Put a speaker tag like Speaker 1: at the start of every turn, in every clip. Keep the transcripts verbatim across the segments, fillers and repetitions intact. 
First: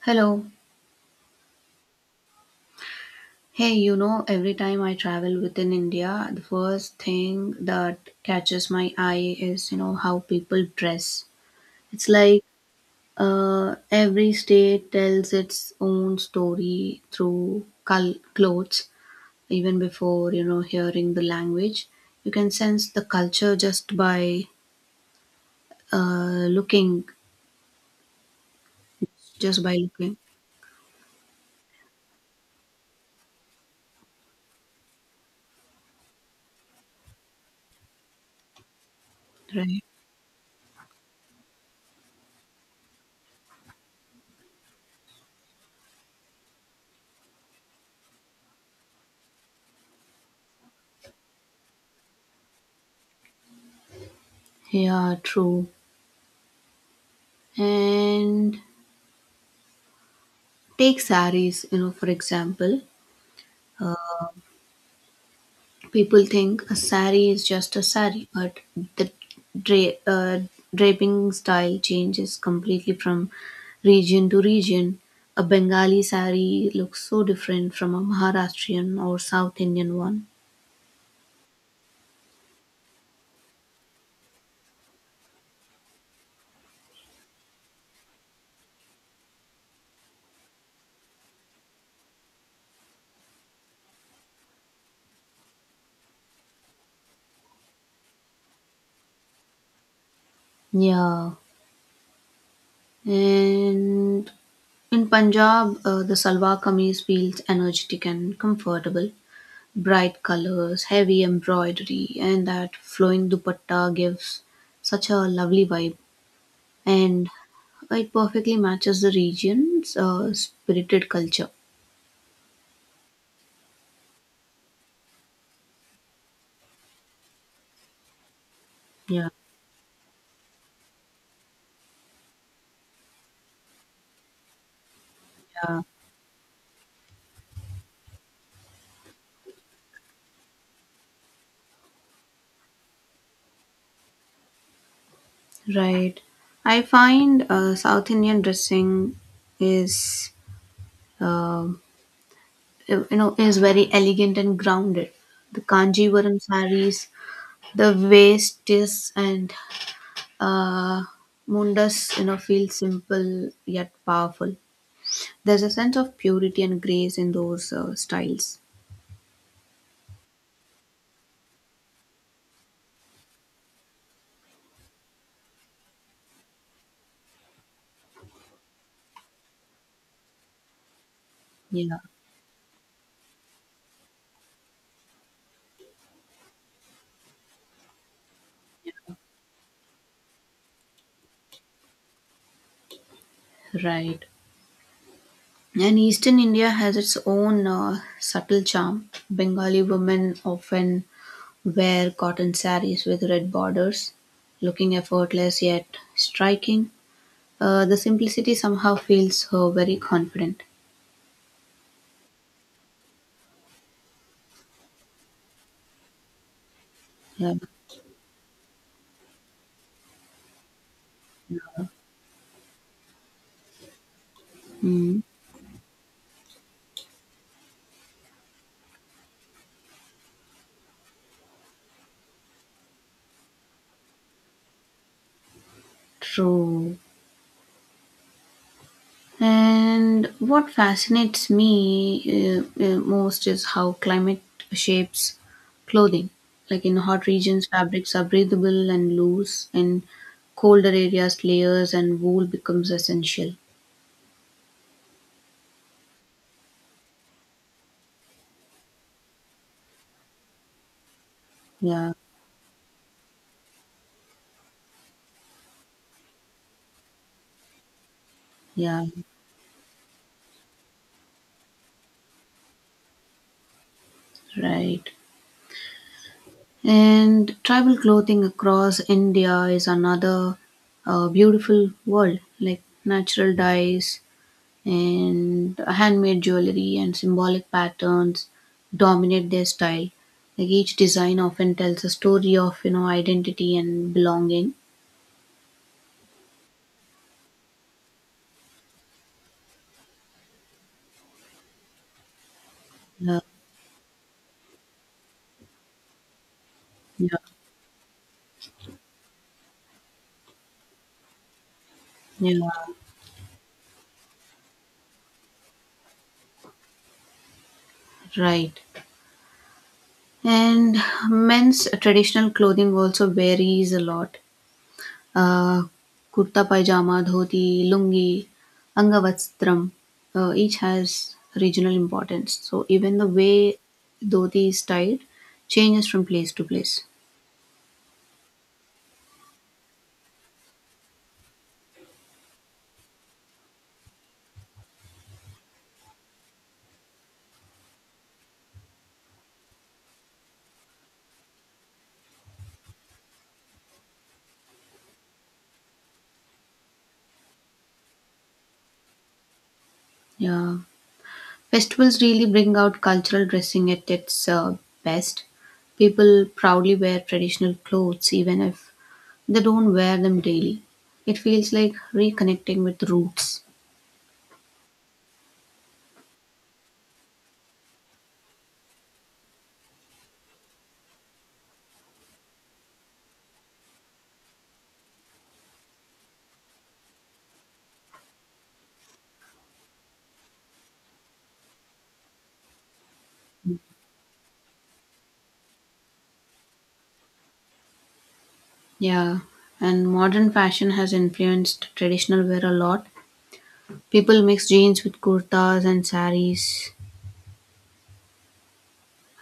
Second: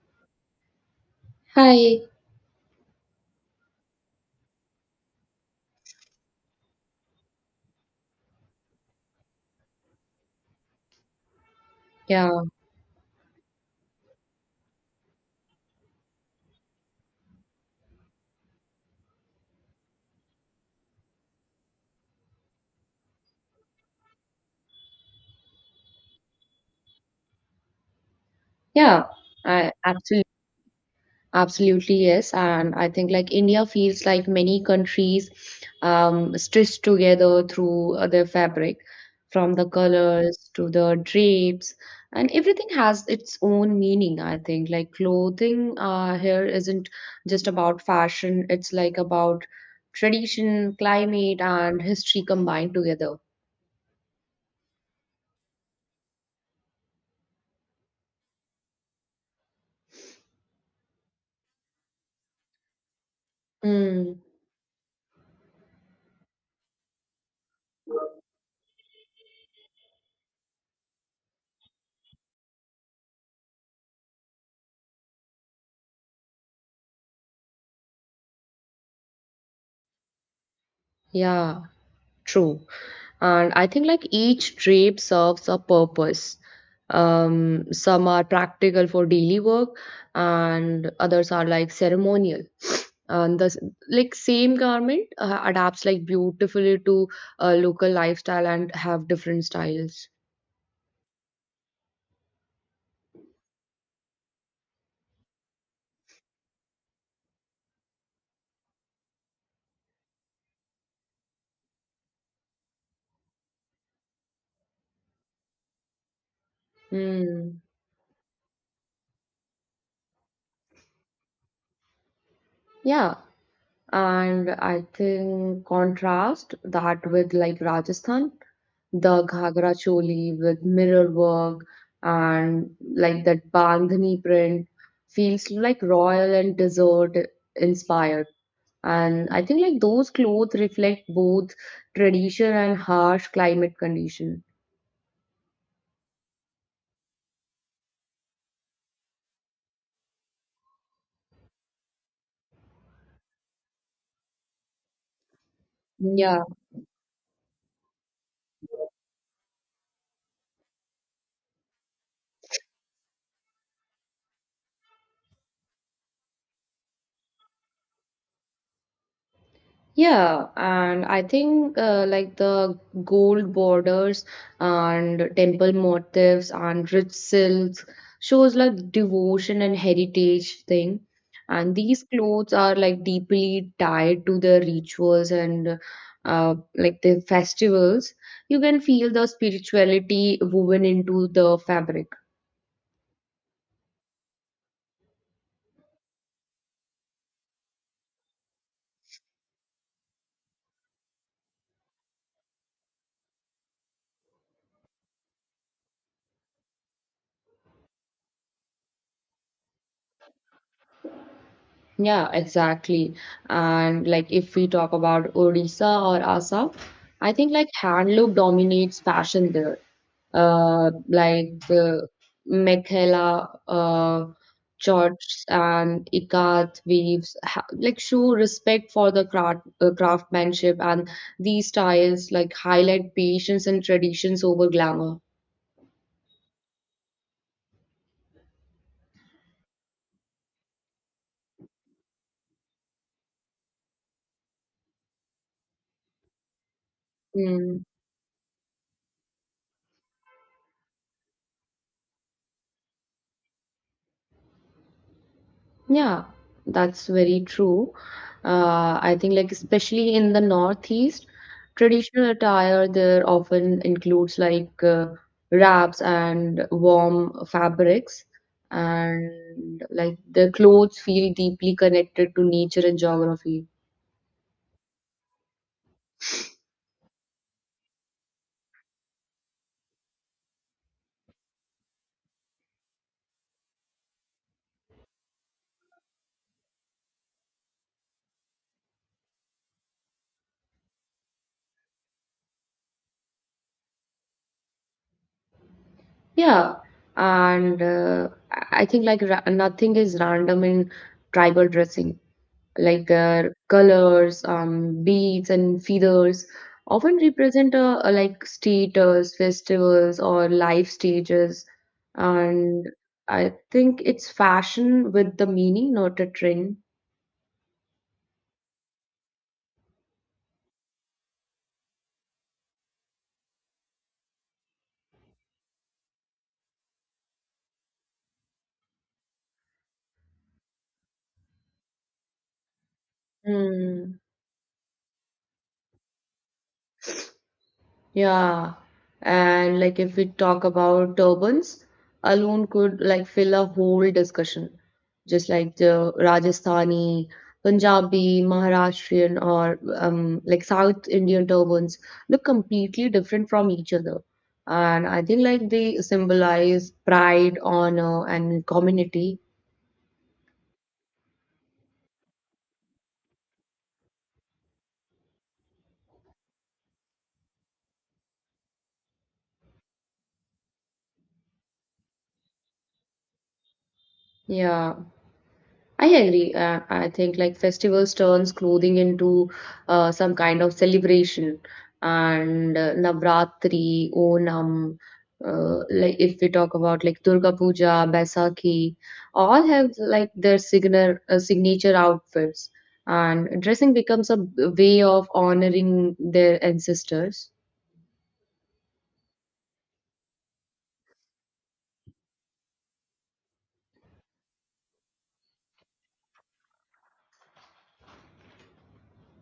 Speaker 1: Hello.
Speaker 2: Hi.
Speaker 1: Hey, you know, every time I travel within India, the first thing that catches my eye is, you know, how people dress. It's
Speaker 2: Yeah.
Speaker 1: like uh, every state tells its own story through col- clothes, even before, you know, hearing the language. You can sense the culture just by uh, looking,
Speaker 2: Yeah.
Speaker 1: just
Speaker 2: I
Speaker 1: by looking,
Speaker 2: absolutely absolutely yes. And I think like India feels like many countries um stitched together through uh, their fabric, from the
Speaker 1: right?
Speaker 2: colors to the drapes, and everything has its own meaning, I think. Like clothing uh here isn't just about fashion, it's like about tradition, climate, and history combined together.
Speaker 1: Yeah, true. And take saris, you know, for example.
Speaker 2: Mm,
Speaker 1: People think a sari is just a sari, but the dra- uh, draping style changes completely from region to region. A Bengali sari looks so different from a Maharashtrian or South Indian one.
Speaker 2: yeah, true. And I think like each drape serves a purpose. Um, some are practical for daily work, and others are like ceremonial. And the s- like same garment uh, adapts like beautifully to a local lifestyle and have different styles.
Speaker 1: Yeah. And in Punjab, uh, the salwar kameez feels energetic and comfortable. Bright colors, heavy embroidery, and that flowing dupatta gives such a lovely vibe. And
Speaker 2: Mm.
Speaker 1: it perfectly matches the region's uh, spirited culture.
Speaker 2: Yeah, and I think contrast that with like Rajasthan, the
Speaker 1: Yeah.
Speaker 2: ghagra choli with mirror work and like that bandhani print feels
Speaker 1: Yeah,
Speaker 2: like royal and desert inspired. And I think like those clothes reflect both tradition and harsh climate condition.
Speaker 1: right. I find uh, South Indian dressing is, um you know, is very elegant and grounded. The kanjivaram
Speaker 2: Yeah.
Speaker 1: sarees, the waists and uh, mundas, you know, feel simple yet powerful. There's a sense of purity and grace in those uh, styles.
Speaker 2: Yeah, and I think uh, like the gold borders and temple motifs and rich silks shows like devotion and heritage thing. And
Speaker 1: Yeah,
Speaker 2: these clothes are like deeply tied to the rituals and uh, like the festivals. You can feel the spirituality woven into the fabric.
Speaker 1: right. And Eastern India has its own uh, subtle charm. Bengali women often wear cotton saris with red borders, looking effortless yet striking. Uh, the simplicity somehow feels uh, very confident.
Speaker 2: Yeah, exactly. And like if we talk about Odisha or Assam, I think
Speaker 1: Yeah.
Speaker 2: like handloom dominates fashion there. Uh, like the Mekhela, uh,
Speaker 1: Mm,
Speaker 2: shorts and ikat weaves ha like show respect for the craft uh, craftsmanship, and these styles like highlight patience and traditions over glamour.
Speaker 1: true. And what fascinates me uh, uh, most is how climate shapes clothing. Like in hot regions,
Speaker 2: Hmm.
Speaker 1: fabrics are breathable and loose, and colder areas, layers and wool becomes essential.
Speaker 2: Yeah, that's very true. Uh, I think like especially in the Northeast,
Speaker 1: Yeah,
Speaker 2: traditional attire there often includes like uh, wraps and warm fabrics,
Speaker 1: yeah,
Speaker 2: and like the clothes feel deeply connected to nature and geography.
Speaker 1: right. And tribal clothing across India is another uh, beautiful world, like natural dyes, and handmade jewelry and symbolic patterns dominate their style, like each design often tells a story of, you know, identity and belonging.
Speaker 2: Yeah, and uh, I I think like ra nothing is random in tribal dressing. Like
Speaker 1: Yeah,
Speaker 2: their colors, um, beads, and feathers often
Speaker 1: yeah,
Speaker 2: represent a, a like status, festivals, or life stages.
Speaker 1: yeah,
Speaker 2: And I think it's fashion with the meaning, not a trend.
Speaker 1: right. And men's traditional clothing also varies a lot, uh, kurta pajama, dhoti, lungi, angavastram, uh, each has regional importance, so even the way
Speaker 2: Hmm.
Speaker 1: dhoti is styled changes from place to place.
Speaker 2: Yeah, and like if we talk about turbans, alone could like fill a whole discussion, just like the Rajasthani, Punjabi, Maharashtrian, or um, like South Indian turbans look completely different from each other. And I think like they symbolize pride, honor, and community.
Speaker 1: Yeah. Festivals really bring out cultural dressing at its, uh, best. People proudly wear traditional clothes even if they don't wear them daily. It feels like reconnecting with roots.
Speaker 2: Yeah. I agree. Uh, I think like festivals turns clothing into uh, some kind of celebration, and uh, Navratri, Onam, uh, like if we talk about like Durga Puja, Baisakhi, all have like their signature uh, signature outfits, and dressing becomes a b- way of honoring their ancestors.
Speaker 1: Yeah, and modern fashion has influenced traditional wear a lot. People mix jeans with kurtas and saris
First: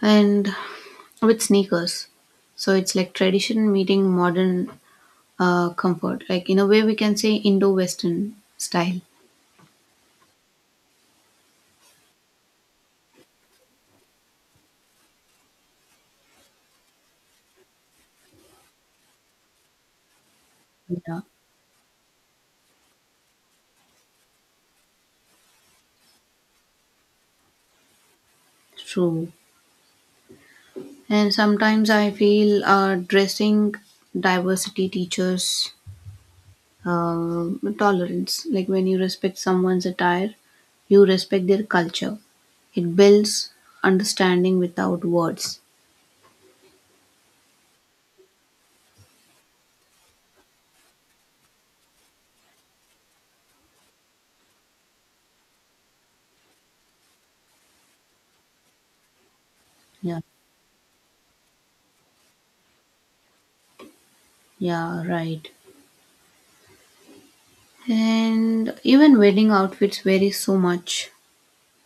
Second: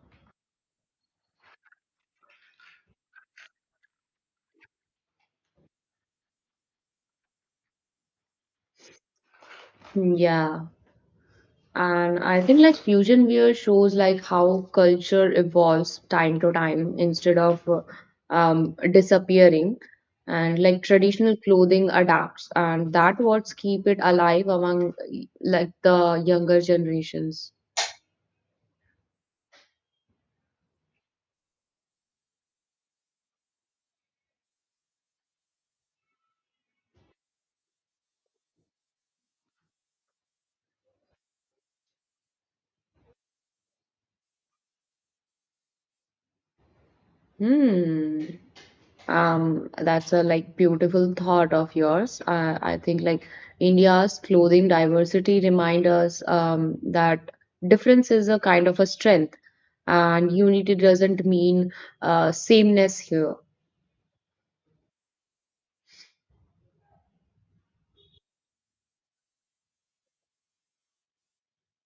Speaker 1: and with sneakers. So it's like tradition meeting modern uh, comfort. Like in a way, we can say Indo-Western style.
Speaker 2: Hmm, yeah. And I think like fusion wear shows like how culture evolves time to time instead of uh, um, disappearing. And like
Speaker 1: Yeah,
Speaker 2: traditional clothing adapts, and that what's keep it alive among like the younger generations.
Speaker 1: true. And sometimes I feel, uh, dressing diversity teaches, uh, tolerance. Like when you respect someone's attire, you respect their culture. It builds understanding without words.
Speaker 2: Hmm. Um, that's a like beautiful thought of yours. Uh, I think like India's clothing diversity remind us um, that difference is a kind of a strength,
Speaker 1: Yeah,
Speaker 2: and unity doesn't mean uh, sameness here.
Speaker 1: yeah, right. And even wedding outfits vary so much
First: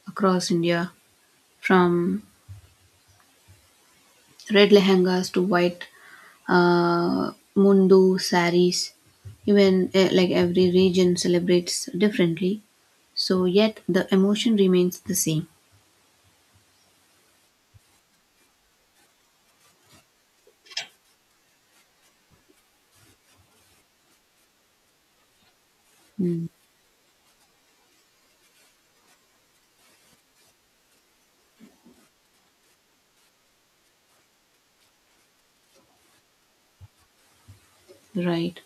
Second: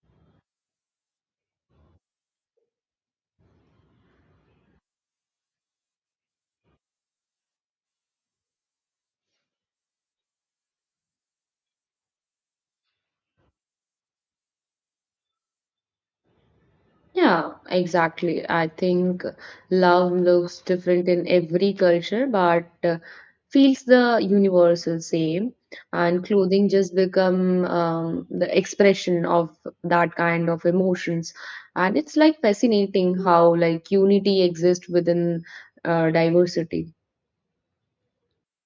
Speaker 1: across India, from red lehengas to white uh, mundu saris, even eh, like every region celebrates differently, so yet the emotion remains the same.
Speaker 2: Yeah, exactly. I think love looks different in every culture, but uh, feels the universal same. And
Speaker 1: Mm.
Speaker 2: clothing just become um, the expression of that kind of emotions. And it's like fascinating how like unity exists within uh, diversity.
Speaker 1: Right.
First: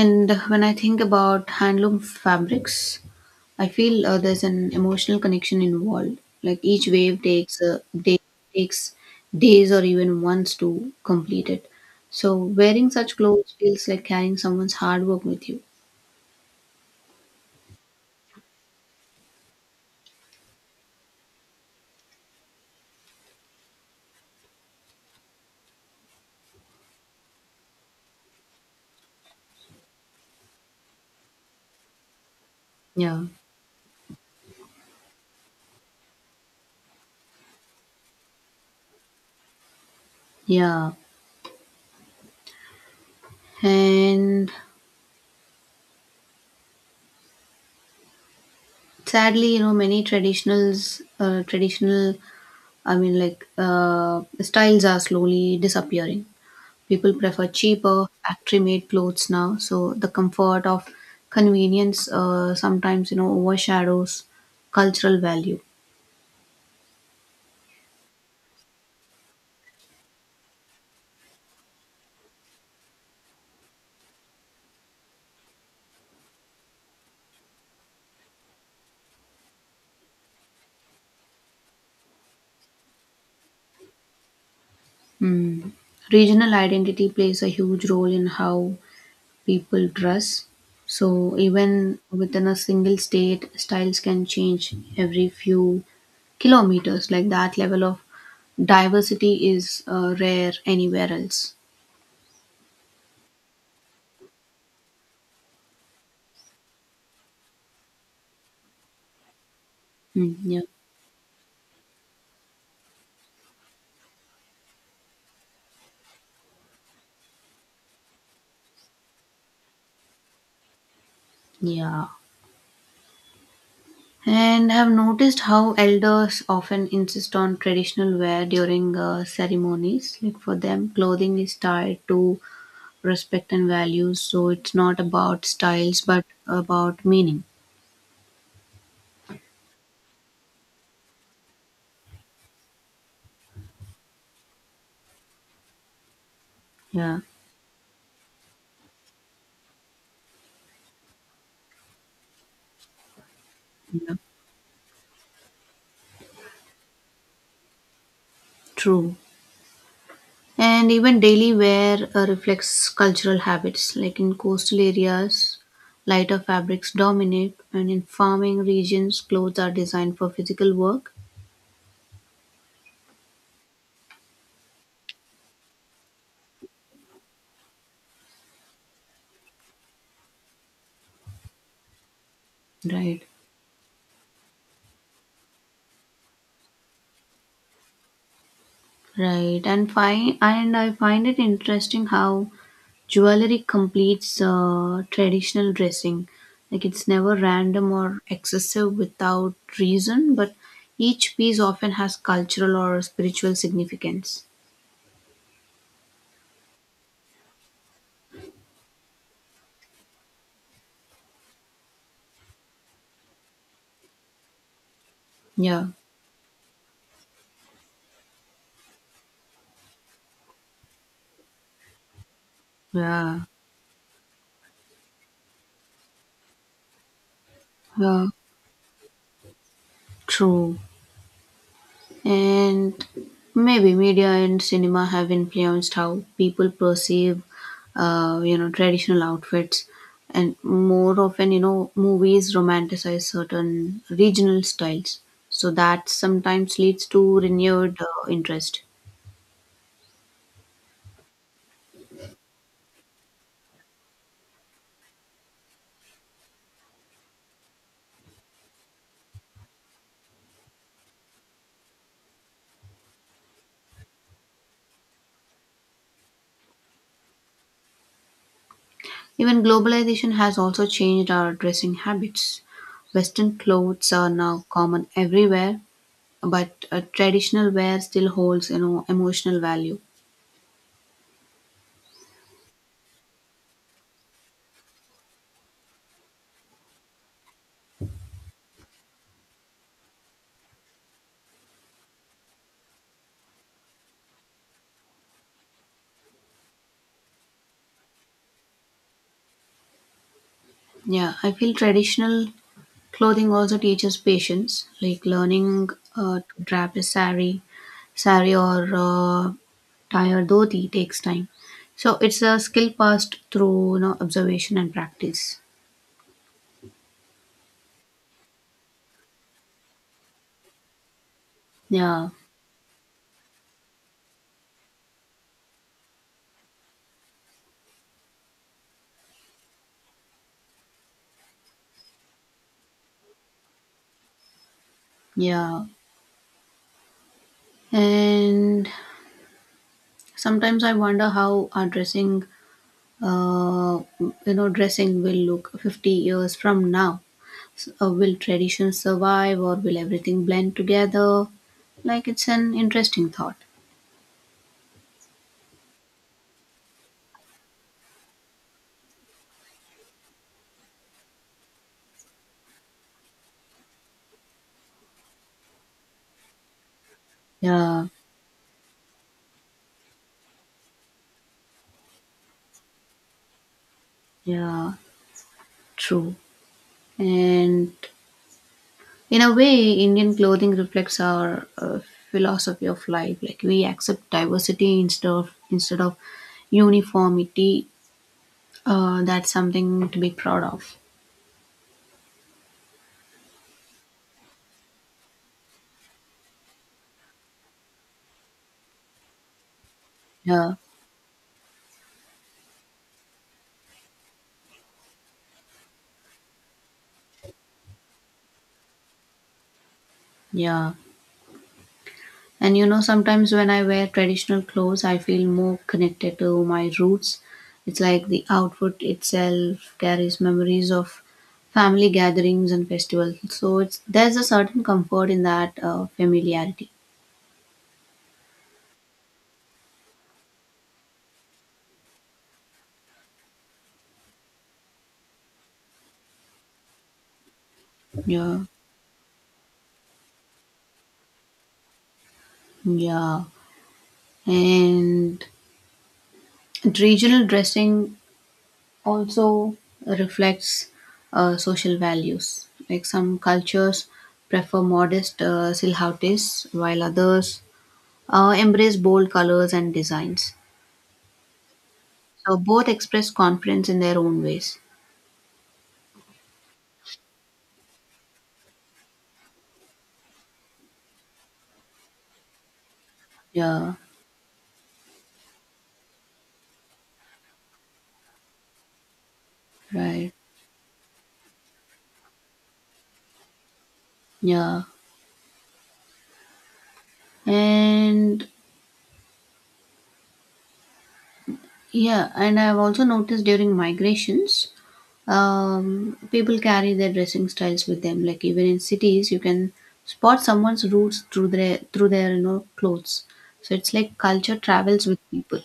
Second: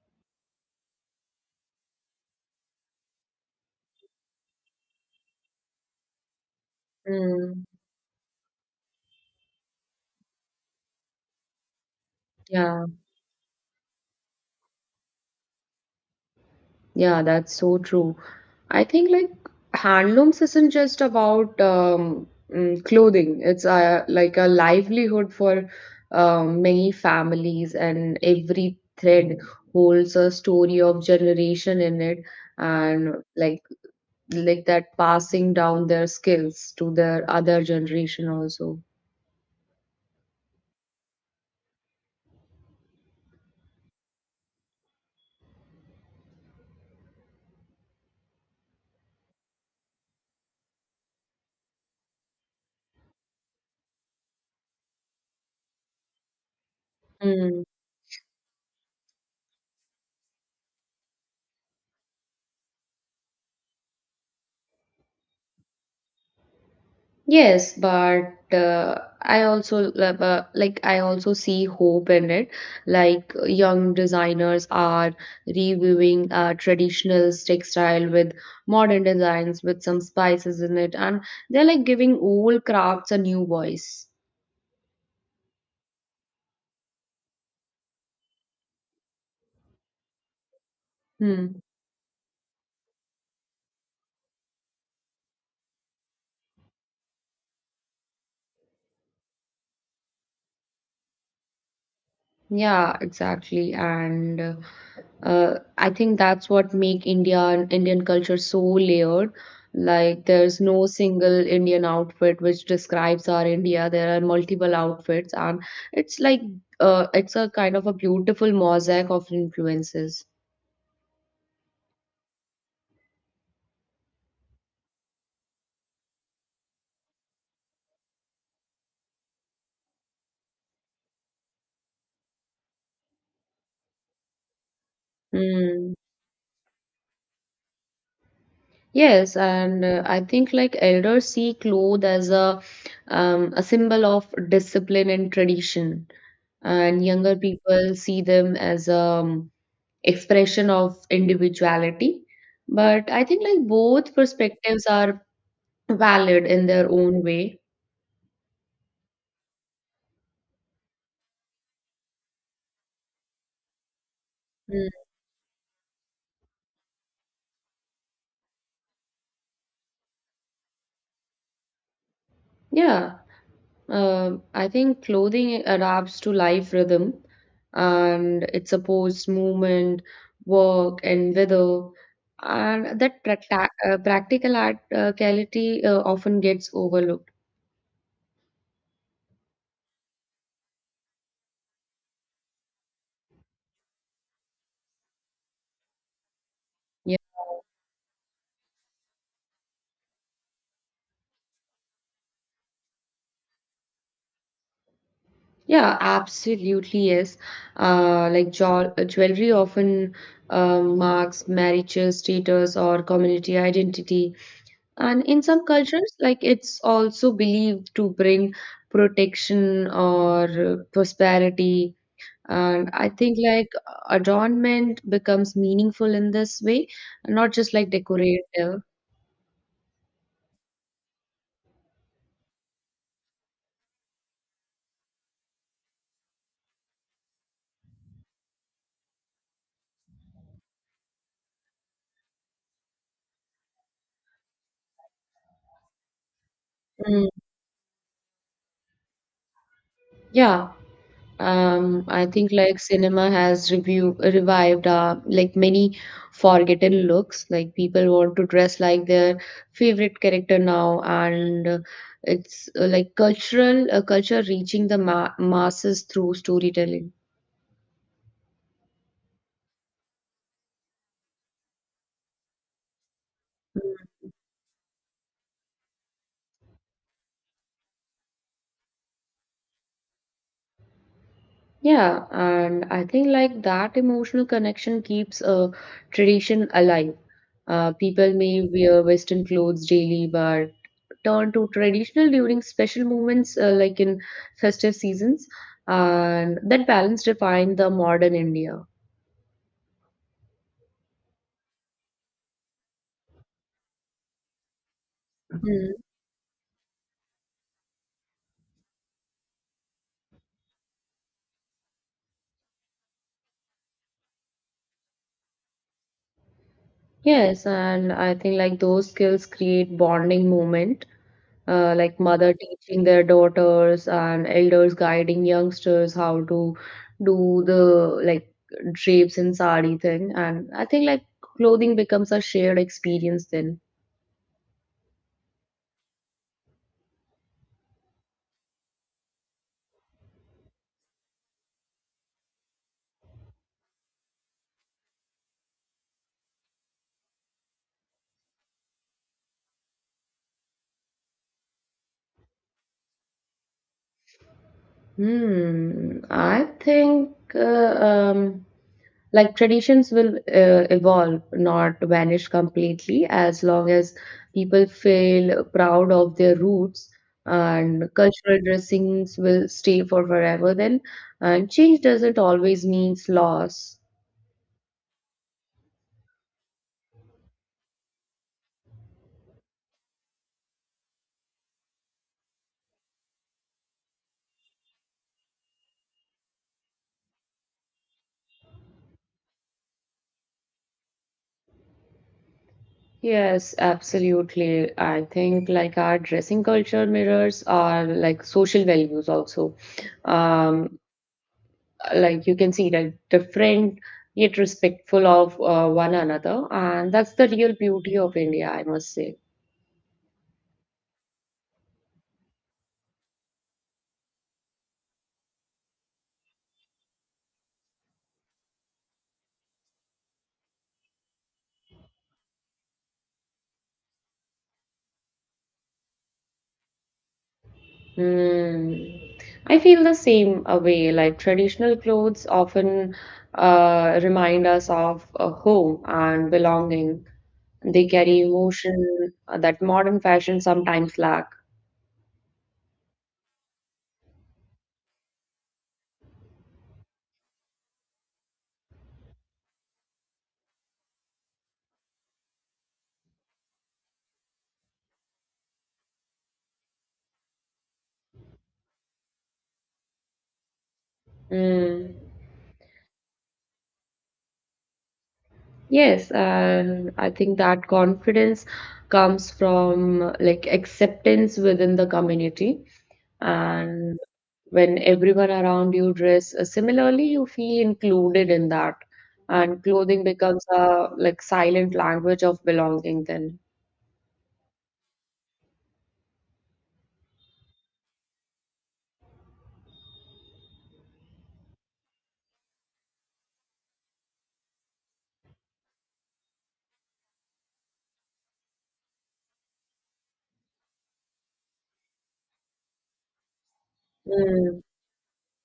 Speaker 1: And when I think about handloom fabrics, I feel, uh, there's an emotional connection involved, like each wave takes,
Speaker 2: Mm,
Speaker 1: uh, day, takes days or even months to complete it, so
Speaker 2: yeah.
Speaker 1: wearing such clothes feels like carrying someone's hard work with you.
Speaker 2: Yeah, that's so true. I think like handlooms isn't just about um, mm, clothing. It's a, like a livelihood for um, many families, and every thread holds a story of generation in it, and
Speaker 1: Yeah.
Speaker 2: like like that passing down their skills to their other generation also.
Speaker 1: Yeah, and sadly, you know, many traditionals uh, traditional, i mean like uh, styles are slowly disappearing. People prefer
Speaker 2: Hmm.
Speaker 1: cheaper factory made clothes now, so the comfort of convenience, uh, sometimes, you know, overshadows cultural value.
Speaker 2: Yes, but uh, I also love, uh, like I also see hope in it. Like young designers are reviewing uh, traditional textile with modern designs with some spices in it, and they're like giving old crafts a new voice.
Speaker 1: Regional identity plays a huge role in how people dress. So
Speaker 2: Hmm.
Speaker 1: even within a single state, styles can change every few kilometers. Like that level of diversity is, uh, rare anywhere else.
Speaker 2: Yeah, exactly. And uh, Uh, I think that's what make India and Indian culture so layered. Like
Speaker 1: Mm,
Speaker 2: there's
Speaker 1: yeah.
Speaker 2: no single Indian outfit which describes our India. There are multiple outfits, and it's like uh, it's a kind of a beautiful mosaic of influences.
Speaker 1: Yeah. And I've noticed how elders often insist on traditional wear during, uh, ceremonies. Like for them, clothing is tied to respect and values. So it's not about
Speaker 2: Mm.
Speaker 1: styles, but about meaning.
Speaker 2: Yes, and uh, I think like elders see clothes as a um, a symbol of discipline and tradition, and
Speaker 1: Yeah.
Speaker 2: younger people see them as um, expression of individuality. But I think like
Speaker 1: Yeah.
Speaker 2: both perspectives are valid in their own way.
Speaker 1: True. And even daily wear uh, reflects cultural habits, like in coastal
Speaker 2: Mm.
Speaker 1: areas, lighter fabrics dominate, and in farming regions, clothes are designed for physical work.
Speaker 2: Yeah, Um I think clothing adapts to life rhythm and it supports movement, work, and weather. And
Speaker 1: Right.
Speaker 2: that practa- uh, practical art- uh, quality uh, often gets overlooked.
Speaker 1: Right, and fine, and I find it interesting how jewelry completes uh, traditional dressing. Like it's never random or excessive without reason, but each piece often has cultural or spiritual significance.
Speaker 2: Yeah, absolutely, yes. Uh, like jo jewelry often uh, marks marriages, status, or community identity. And in some
Speaker 1: Yeah.
Speaker 2: cultures, like it's also believed to bring protection or uh, prosperity. And I think
Speaker 1: Yeah.
Speaker 2: like adornment becomes meaningful in this way, not just like
Speaker 1: Yeah,
Speaker 2: decorative.
Speaker 1: true. And maybe media and cinema have influenced how people perceive, uh, you know, traditional outfits. And more often, you know, movies romanticize certain regional styles. So that sometimes leads
Speaker 2: Mm,
Speaker 1: to renewed uh, interest.
Speaker 2: yeah. Um, I think like cinema has review revived uh, like many forgotten looks. Like people want to dress like their favorite character now, and uh, it's uh, like cultural uh, culture reaching the ma masses through storytelling.
Speaker 1: Even globalization has also changed our dressing habits. Western
Speaker 2: Mm.
Speaker 1: clothes are now common everywhere, but uh, traditional wear still holds, you know, emotional value.
Speaker 2: Yeah, and I think like that emotional connection keeps a tradition alive. Uh, people may wear Western clothes daily, but turn to traditional during special moments uh, like in festive seasons, and that balance defined the modern India.
Speaker 1: Yeah, I feel traditional clothing also teaches patience, like learning
Speaker 2: Hmm.
Speaker 1: uh, to drape a sari, sari or uh, tie a dhoti takes time. So it's a skill passed through, you know, observation and practice.
Speaker 2: Yes, and I think like those skills create bonding moment, uh, like
Speaker 1: Yeah,
Speaker 2: mother teaching their daughters and elders guiding youngsters how to do the like drapes and sari thing. And I think like clothing becomes a shared experience then.
Speaker 1: yeah. And sometimes I wonder how our dressing, uh, you know, dressing will look fifty years from now. S- Uh, will tradition survive, or will everything blend together? Like it's an interesting thought.
Speaker 2: Hmm I think uh, um Like traditions will uh, evolve, not vanish completely, as long as people feel proud of their roots. And
Speaker 1: Yeah,
Speaker 2: cultural dressings will stay for forever then. And change doesn't always means loss.
Speaker 1: yeah. True. And in a way, Indian clothing reflects our uh, philosophy of life. Like we accept diversity instead of instead of uniformity. Uh, that's something to be proud of.
Speaker 2: Yes, absolutely. I think like our dressing culture mirrors our like social values also.
Speaker 1: Yeah,
Speaker 2: Um, like you can see like different yet respectful of uh, one another, and that's the real beauty of India, I must say.
Speaker 1: yeah. And you know, sometimes when I wear traditional clothes, I feel more connected to my roots. It's like the outfit itself carries memories of family gatherings and festivals. So it's, there's a certain comfort in that uh, familiarity.
Speaker 2: Mm. I feel the same a way, like traditional clothes often uh, remind us of uh, home and belonging. They carry
Speaker 1: Yeah.
Speaker 2: emotion uh, that modern fashion sometimes lack.
Speaker 1: Yeah, and regional dressing also reflects uh, social values. Like some cultures prefer modest uh, silhouettes, while others uh, embrace bold colors and designs.
Speaker 2: Mm.
Speaker 1: So both express confidence in their own ways.
Speaker 2: Yes, and I think that confidence comes from like acceptance within the community.
Speaker 1: Yeah,
Speaker 2: And when everyone around you dress uh, similarly, you feel included in that, and clothing
Speaker 1: right.
Speaker 2: becomes a like silent language of belonging then.
Speaker 1: Yeah, and Yeah, and I've also noticed during migrations, um, people carry their dressing styles with them. Like even in cities, you can spot someone's roots through their through their you know, clothes. So it's like culture
Speaker 2: Mm.
Speaker 1: travels with people.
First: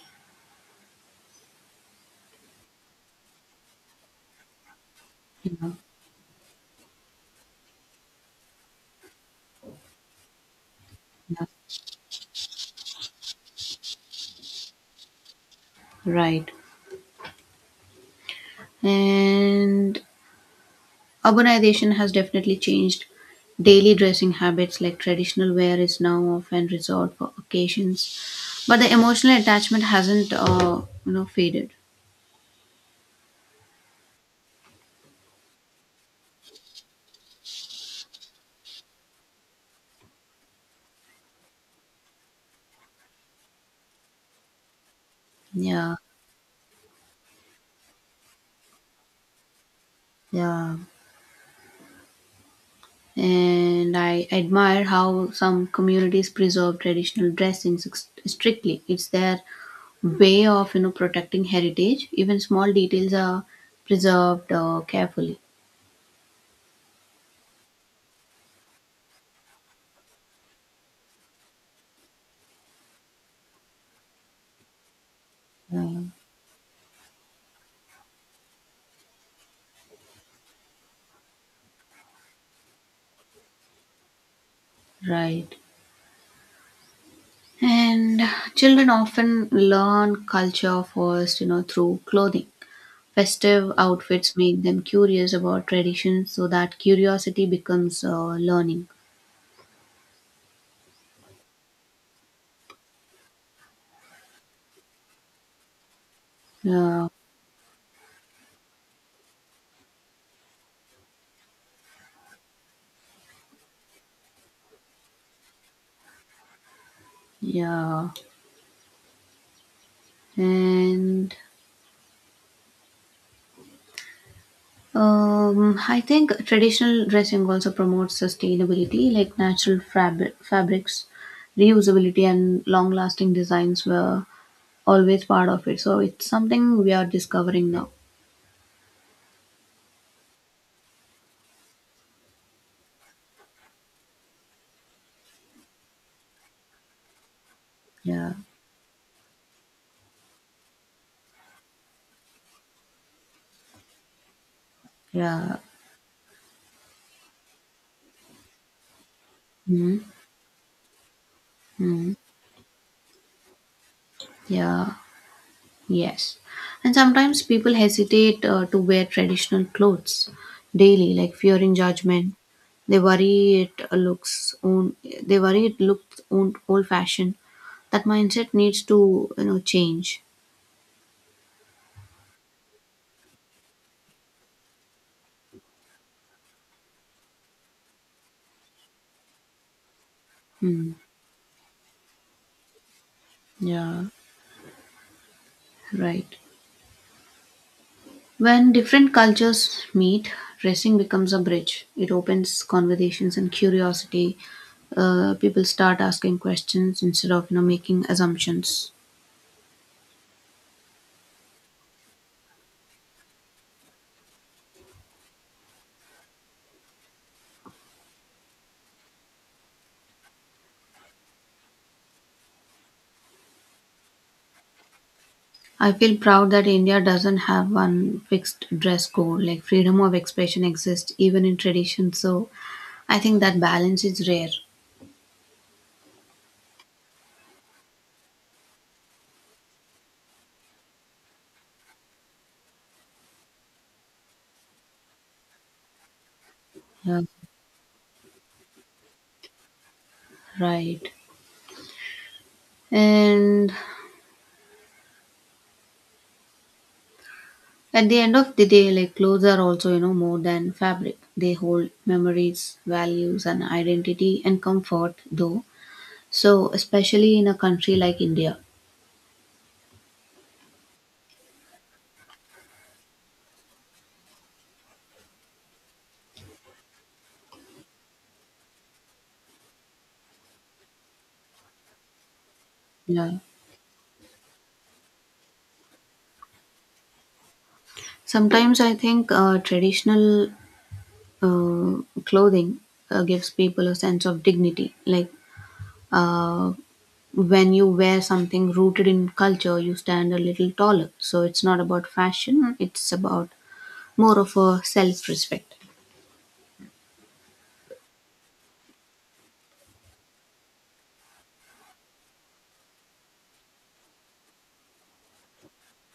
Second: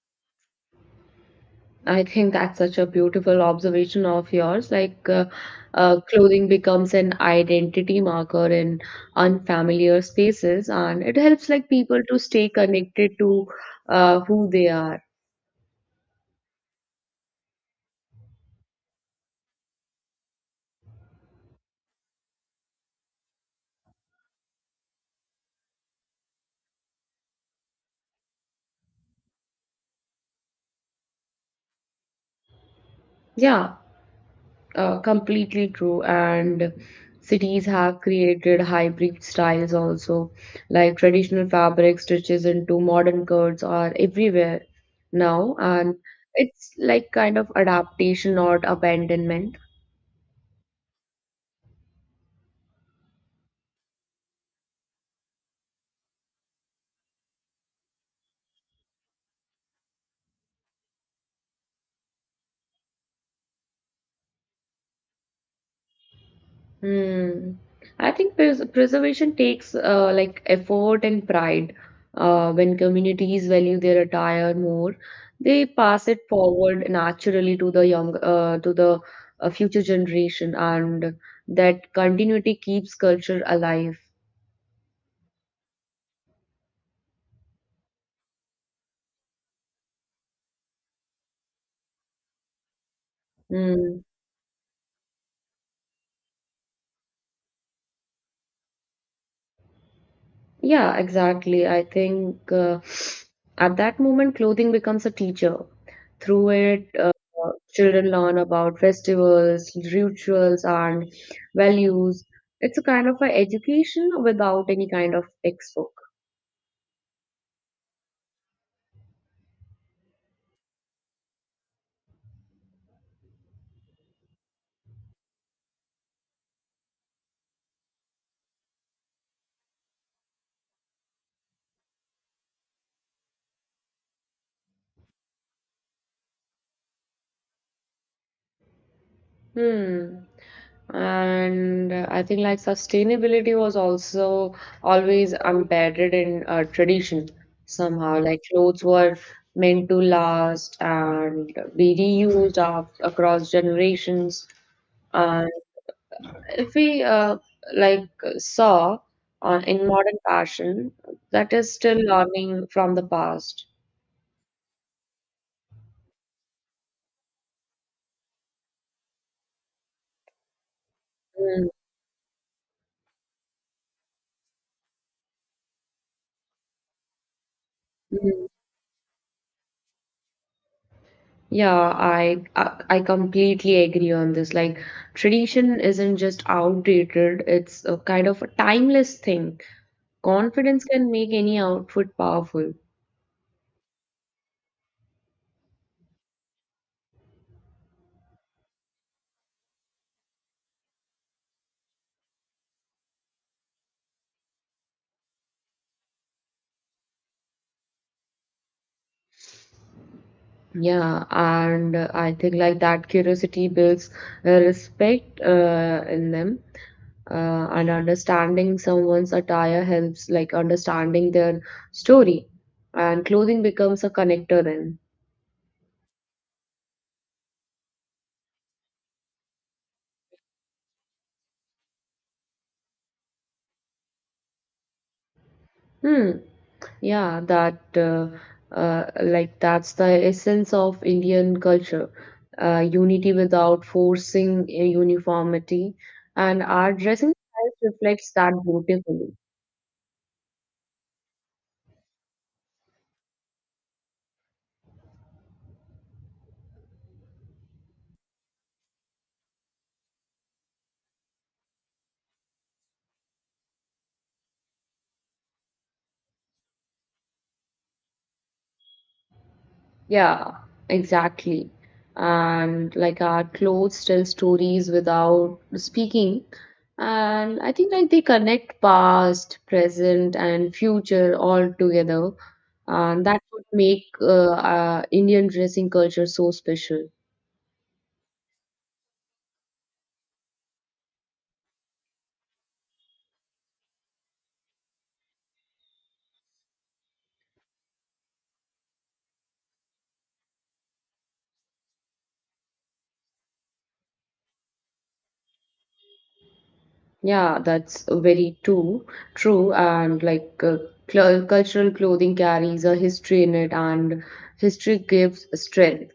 Speaker 2: I think that's such a beautiful observation of yours. Like, uh,
Speaker 1: You know,
Speaker 2: uh, clothing becomes an identity marker in unfamiliar spaces, and it
Speaker 1: yeah,
Speaker 2: helps like people to stay connected to uh, who they are.
Speaker 1: right. And urbanization has definitely changed daily dressing habits. Like traditional wear is now often resort for occasions, but the emotional attachment hasn't, uh, you know, faded.
Speaker 2: Yeah, Uh, completely true. And cities have created hybrid styles also, like traditional fabric stitches into modern curves are everywhere now.
Speaker 1: Yeah,
Speaker 2: And it's like kind of adaptation, not abandonment.
Speaker 1: yeah. And I admire how some communities preserve traditional dressings ex- strictly. It's their way of, you know, protecting heritage. Even small details are preserved uh, carefully.
Speaker 2: Hmm. I think pres preservation takes uh, like effort and pride. Uh, when communities value their attire more, they
Speaker 1: Uh,
Speaker 2: pass it forward naturally to the young, uh, to the uh, future generation, and that continuity keeps culture alive.
Speaker 1: right. And children often learn culture first, you know, through clothing. Festive
Speaker 2: Hmm.
Speaker 1: outfits make them curious about traditions, so that curiosity becomes uh, learning.
Speaker 2: Yeah, exactly. I think uh, at that moment, clothing becomes a teacher. Through it,
Speaker 1: Yeah,
Speaker 2: uh, children learn about festivals, rituals, and values. It's a kind of a education without any kind of textbook.
Speaker 1: yeah. And Um, I think traditional dressing also promotes sustainability, like natural fabric, fabrics, reusability, and long lasting designs were always part of it. So it's something we are discovering now.
Speaker 2: Hmm. And I think like sustainability was also always embedded in uh, tradition somehow.
Speaker 1: Yeah,
Speaker 2: Like clothes were meant to last and be reused af- across generations. And
Speaker 1: yeah,
Speaker 2: if we uh, like saw uh, in
Speaker 1: mm-hmm.
Speaker 2: modern fashion, that is still
Speaker 1: Mm-hmm.
Speaker 2: learning from the past.
Speaker 1: Yeah. Yes. And sometimes people hesitate uh, to wear traditional clothes daily, like
Speaker 2: Mm,
Speaker 1: fearing judgment. They worry it looks own. They worry it looks own old fashioned. That
Speaker 2: mm.
Speaker 1: mindset needs to, you know, change.
Speaker 2: Yeah, I, I I completely agree on this. Like, tradition isn't just outdated, it's a kind of a timeless thing. Confidence
Speaker 1: Hmm.
Speaker 2: can make any outfit powerful.
Speaker 1: Yeah. Right. When different cultures meet, dressing becomes a bridge. It opens conversations and curiosity. Uh, people start asking questions instead of, you know, making assumptions.
Speaker 2: Yeah, and uh, I think like that curiosity builds uh, respect uh, in them. Uh, and understanding someone's attire helps like understanding their story, and clothing becomes a connector then.
Speaker 1: I feel proud that India doesn't have one fixed dress code. Like freedom of expression exists even in tradition. So I think that balance is rare.
Speaker 2: Hmm. Yeah, that uh, uh, like that's the essence of Indian culture, uh, unity without forcing a uniformity, and our
Speaker 1: Yeah,
Speaker 2: dressing style reflects that beautifully.
Speaker 1: right. And at the end of the day, like clothes are also, you know, more than fabric. They hold memories, values, and identity and comfort, though. So, especially in a country like India.
Speaker 2: Yeah, exactly. And like our clothes tell stories without speaking, and I think like they connect past, present, and future all together, and
Speaker 1: Yeah.
Speaker 2: that would make uh, uh, Indian dressing culture so special.
Speaker 1: Sometimes I think uh, traditional uh, clothing uh, gives people a sense of dignity. Like, uh, when you wear something rooted in culture, you stand a little taller. So it's not about fashion, it's about more of a self respect.
Speaker 2: Yeah, that's very too true. And like uh, cl cultural clothing carries a history in it, and history gives strength.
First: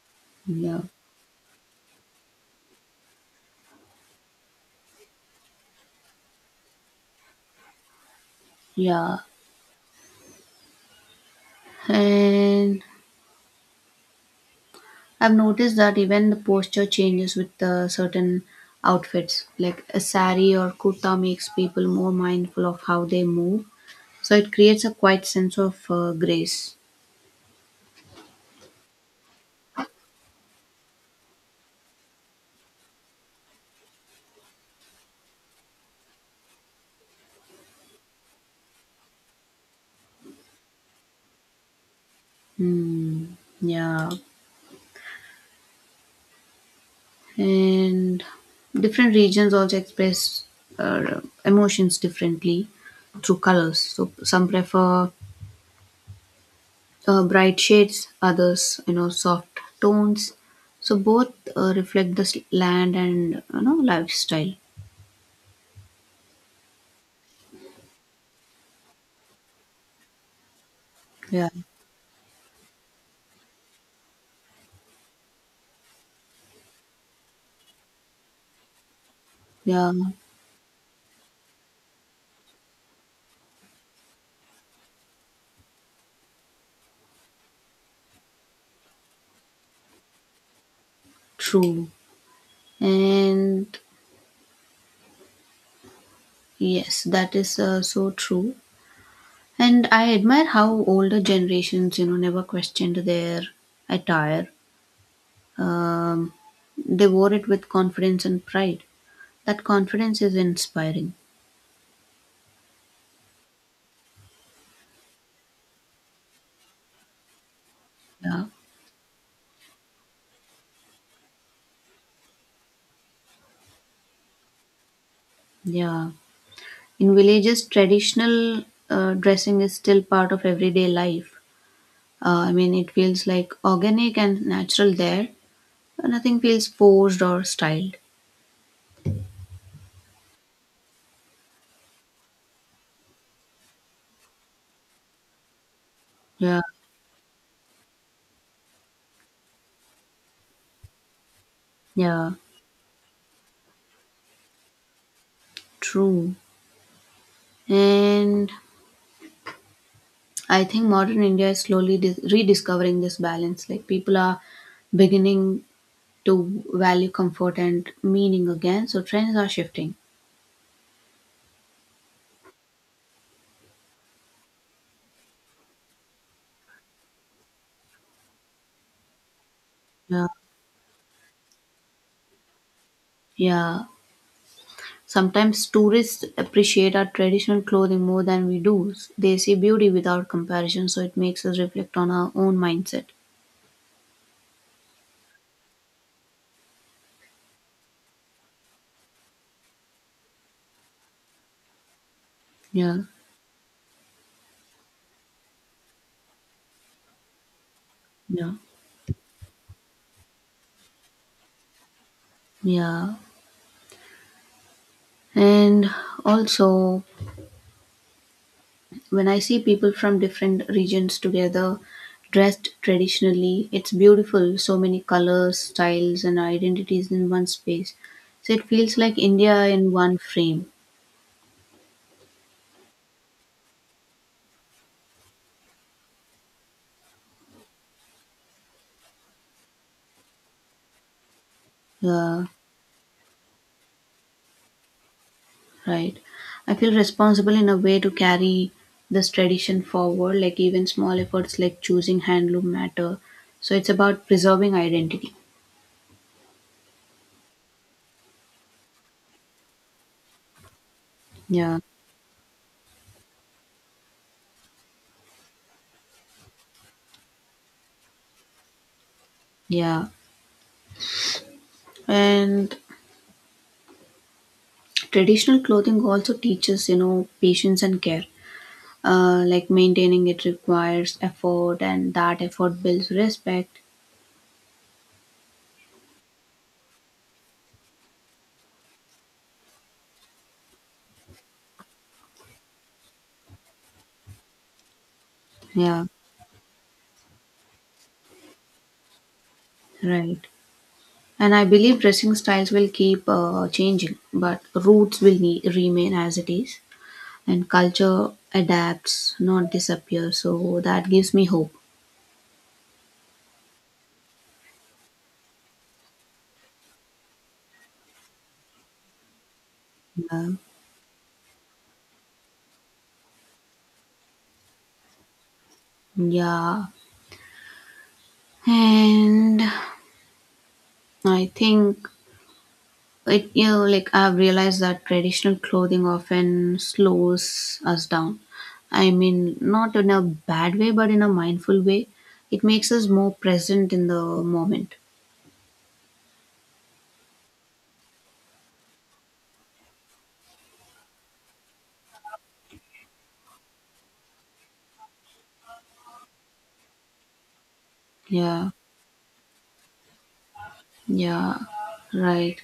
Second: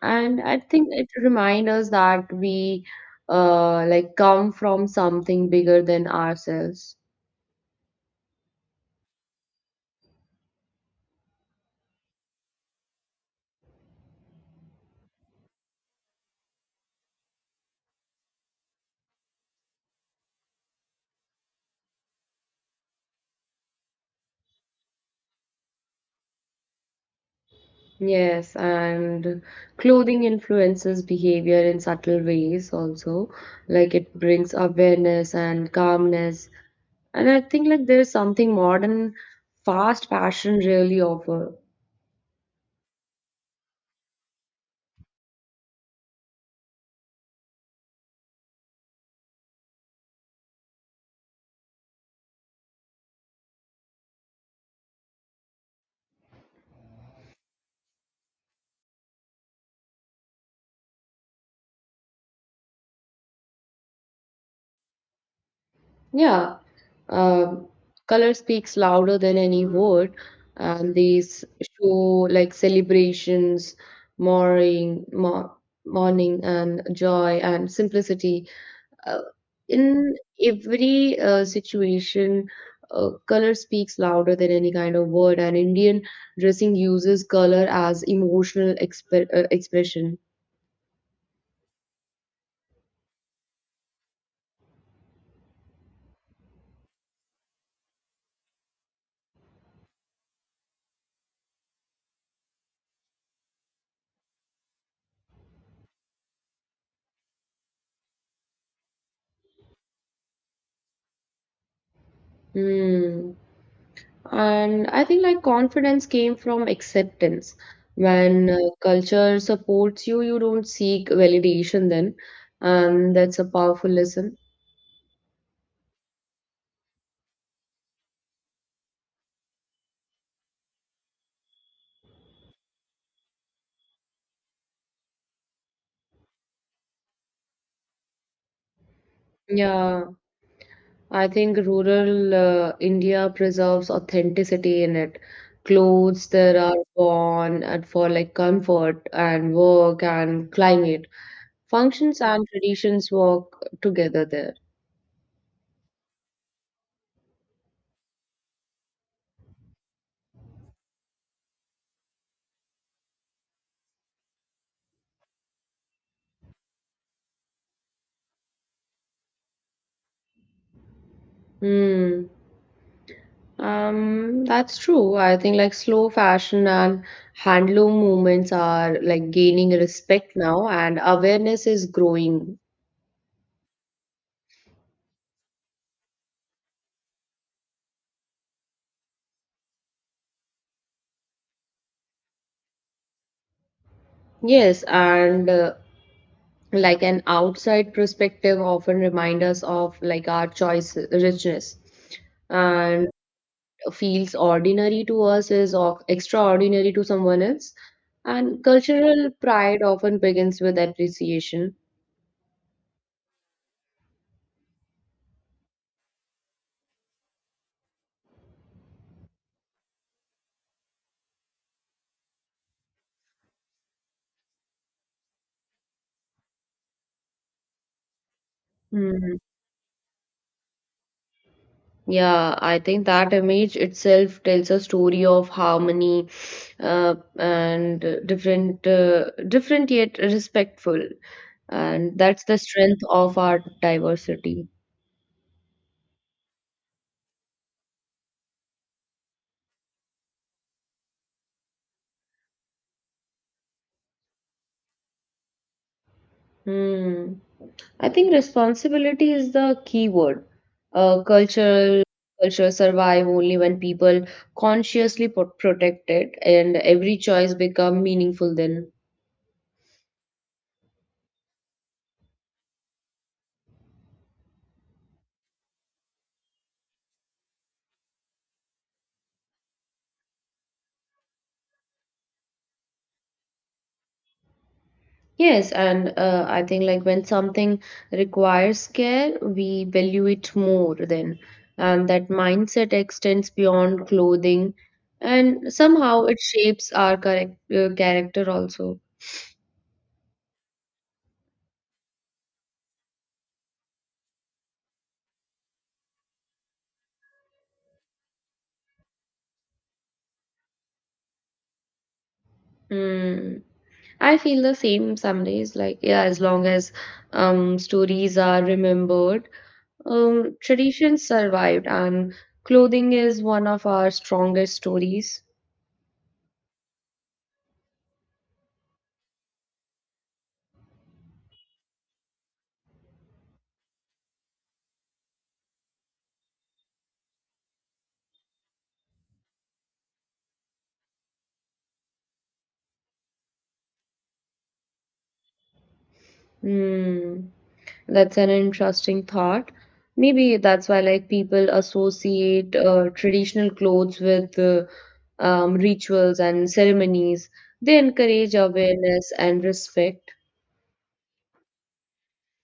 Speaker 2: And I
Speaker 1: Yeah.
Speaker 2: think it reminds us that we uh, like come from something bigger than ourselves.
Speaker 1: Yeah. And I've noticed that even the posture changes with uh, certain outfits, like a sari or kurta makes people more mindful of how they move. So it creates a quiet sense of uh, grace.
Speaker 2: Yes, and clothing influences behavior in subtle ways also. Like it brings awareness and calmness. And I think like there's something modern fast fashion really offer.
Speaker 1: Hmm. Yeah. And different regions also express uh, emotions differently through colors, so some prefer uh, bright shades, others, you know, soft tones, so both uh, reflect the s- land and, you know, lifestyle.
Speaker 2: Yeah, um, color speaks louder than any word, and these
Speaker 1: Yeah.
Speaker 2: show like celebrations, mourning, mo mourning, and joy and simplicity. Uh,
Speaker 1: Yeah,
Speaker 2: in every uh, situation, uh, color speaks louder than any kind of word, and Indian dressing uses color as emotional exp uh, expression.
Speaker 1: true. And yes, that is uh, so true. And I admire how older generations, you know, never questioned their attire. Um, they wore it with confidence and pride. That confidence is inspiring.
Speaker 2: Hmm. And I think like confidence came from acceptance.
Speaker 1: Yeah,
Speaker 2: When uh, culture supports you, you don't seek validation then. And that's a powerful lesson.
Speaker 1: yeah. In villages, traditional uh, dressing is still part of everyday life. Uh, I mean, it feels like organic and natural there. Uh, Nothing feels forced or styled.
Speaker 2: Yeah, I think rural uh, India preserves authenticity in it. Clothes there
Speaker 1: Yeah,
Speaker 2: are worn and for like comfort and work and climate. Functions
Speaker 1: yeah,
Speaker 2: and traditions work together there.
Speaker 1: true. And I think modern India is slowly dis- rediscovering this balance. Like people are beginning to value comfort and meaning again. So trends are shifting.
Speaker 2: Hmm. Um, that's true. I think like slow fashion and handloom movements are like gaining
Speaker 1: Yeah.
Speaker 2: respect now, and awareness is growing.
Speaker 1: Yeah. Sometimes tourists appreciate our traditional clothing more than we do. They see beauty without comparison, so it makes us reflect on our own mindset.
Speaker 2: Yes, and uh, like an outside perspective often reminds us of like our choice richness,
Speaker 1: Yeah.
Speaker 2: and feels ordinary to us is of extraordinary to someone else.
Speaker 1: Yeah.
Speaker 2: And cultural pride often begins with appreciation.
Speaker 1: Yeah. And also, when I see people from different regions together dressed traditionally, it's beautiful. So many colors, styles, and identities in one space. So it feels like India in one frame.
Speaker 2: Yeah, I think that image itself tells a story of harmony uh, and uh, different, uh, different yet respectful. And that's
Speaker 1: Yeah,
Speaker 2: the strength of our diversity.
Speaker 1: right. I feel responsible in a way to carry this tradition forward, like even small efforts like choosing handloom matter. So it's about preserving identity.
Speaker 2: Hmm. I think responsibility is the key word. Uh,
Speaker 1: Yeah,
Speaker 2: cultural Culture survive only when people consciously pro- protect it, and every choice become meaningful then.
Speaker 1: yeah. And traditional clothing also teaches, you know, patience and care. Uh, like maintaining it requires effort, and that effort builds respect.
Speaker 2: Yes, and uh, I think like when something requires care, we value it more then. And that mindset extends beyond clothing, and
Speaker 1: Yeah,
Speaker 2: somehow it shapes our correct, uh, character also.
Speaker 1: right. And I believe dressing styles will keep uh, changing, but roots will ne- remain as it is. And culture adapts, not disappears. So that gives me hope.
Speaker 2: Mm. I feel the same some days, like, yeah, as long as um, stories are remembered,
Speaker 1: Yeah,
Speaker 2: um, traditions survived, and clothing is one of our strongest stories.
Speaker 1: yeah. And I think it you know like I've realized that traditional clothing often slows us down. I mean, not in a bad way, but in a mindful way. It makes us more present in the moment.
Speaker 2: Mm. That's an interesting thought. Maybe that's why like people associate uh, traditional clothes with uh, um, rituals and ceremonies. They encourage
Speaker 1: Yeah,
Speaker 2: awareness and respect.
Speaker 1: yeah, right.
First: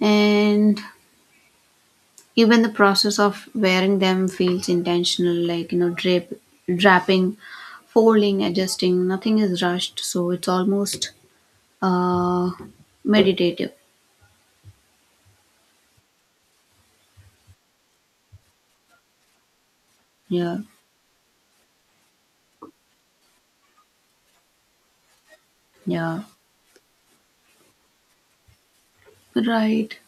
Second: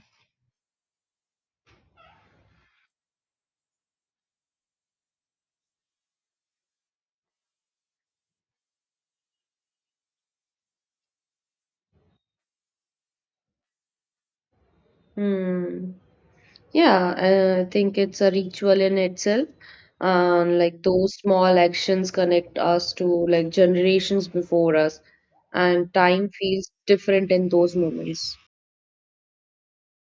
Speaker 1: And even the process of wearing them feels intentional, like, you know, drape, draping, folding, adjusting. Nothing is rushed, so it's almost, uh, meditative.
Speaker 2: Hmm. Yeah, I think it's a ritual in itself. Um,
Speaker 1: Yeah,
Speaker 2: like those small actions connect us to like generations before us, and
Speaker 1: yeah,
Speaker 2: time feels different in those moments.
Speaker 1: right.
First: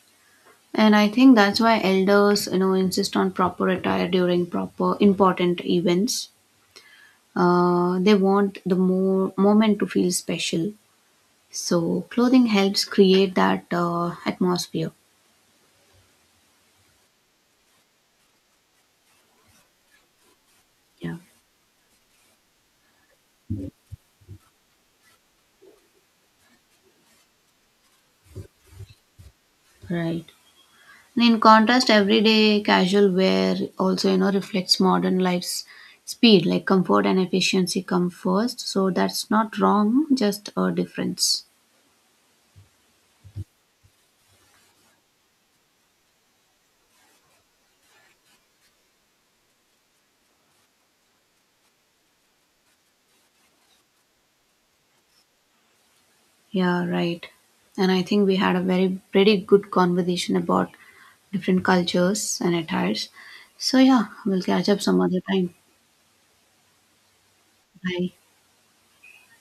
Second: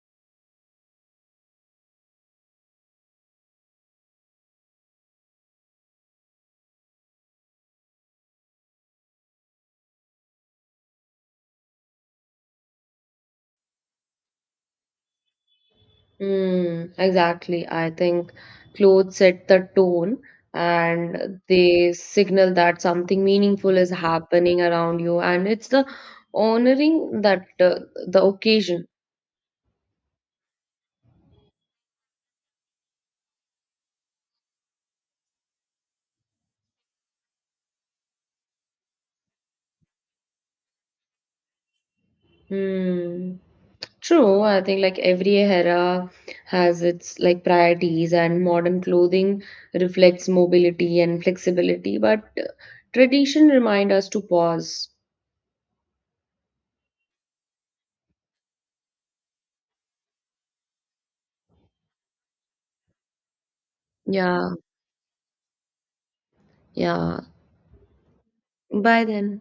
Speaker 1: And I think that's why elders, you know, insist on proper attire during proper important events. Uh, they want the more moment to feel special. So clothing helps create that uh, atmosphere.
Speaker 2: Mm, exactly. I think clothes set the tone
Speaker 1: Yeah,
Speaker 2: and they signal that something meaningful is happening around you, and it's the honoring that uh, the occasion.
Speaker 1: right. And in contrast, everyday casual wear also, you know, reflects modern life's speed, like comfort and efficiency come first. So that's not wrong, just a difference.
Speaker 2: Hmm. True, I think like every era has its like priorities, and modern clothing reflects mobility and flexibility, but uh, tradition remind us to pause.
Speaker 1: Yeah, right. And I think we had a very pretty good conversation about different cultures and attires. So yeah, we'll
Speaker 2: Yeah,
Speaker 1: catch up some other time.
Speaker 2: yeah.
Speaker 1: Bye.
Speaker 2: Bye then.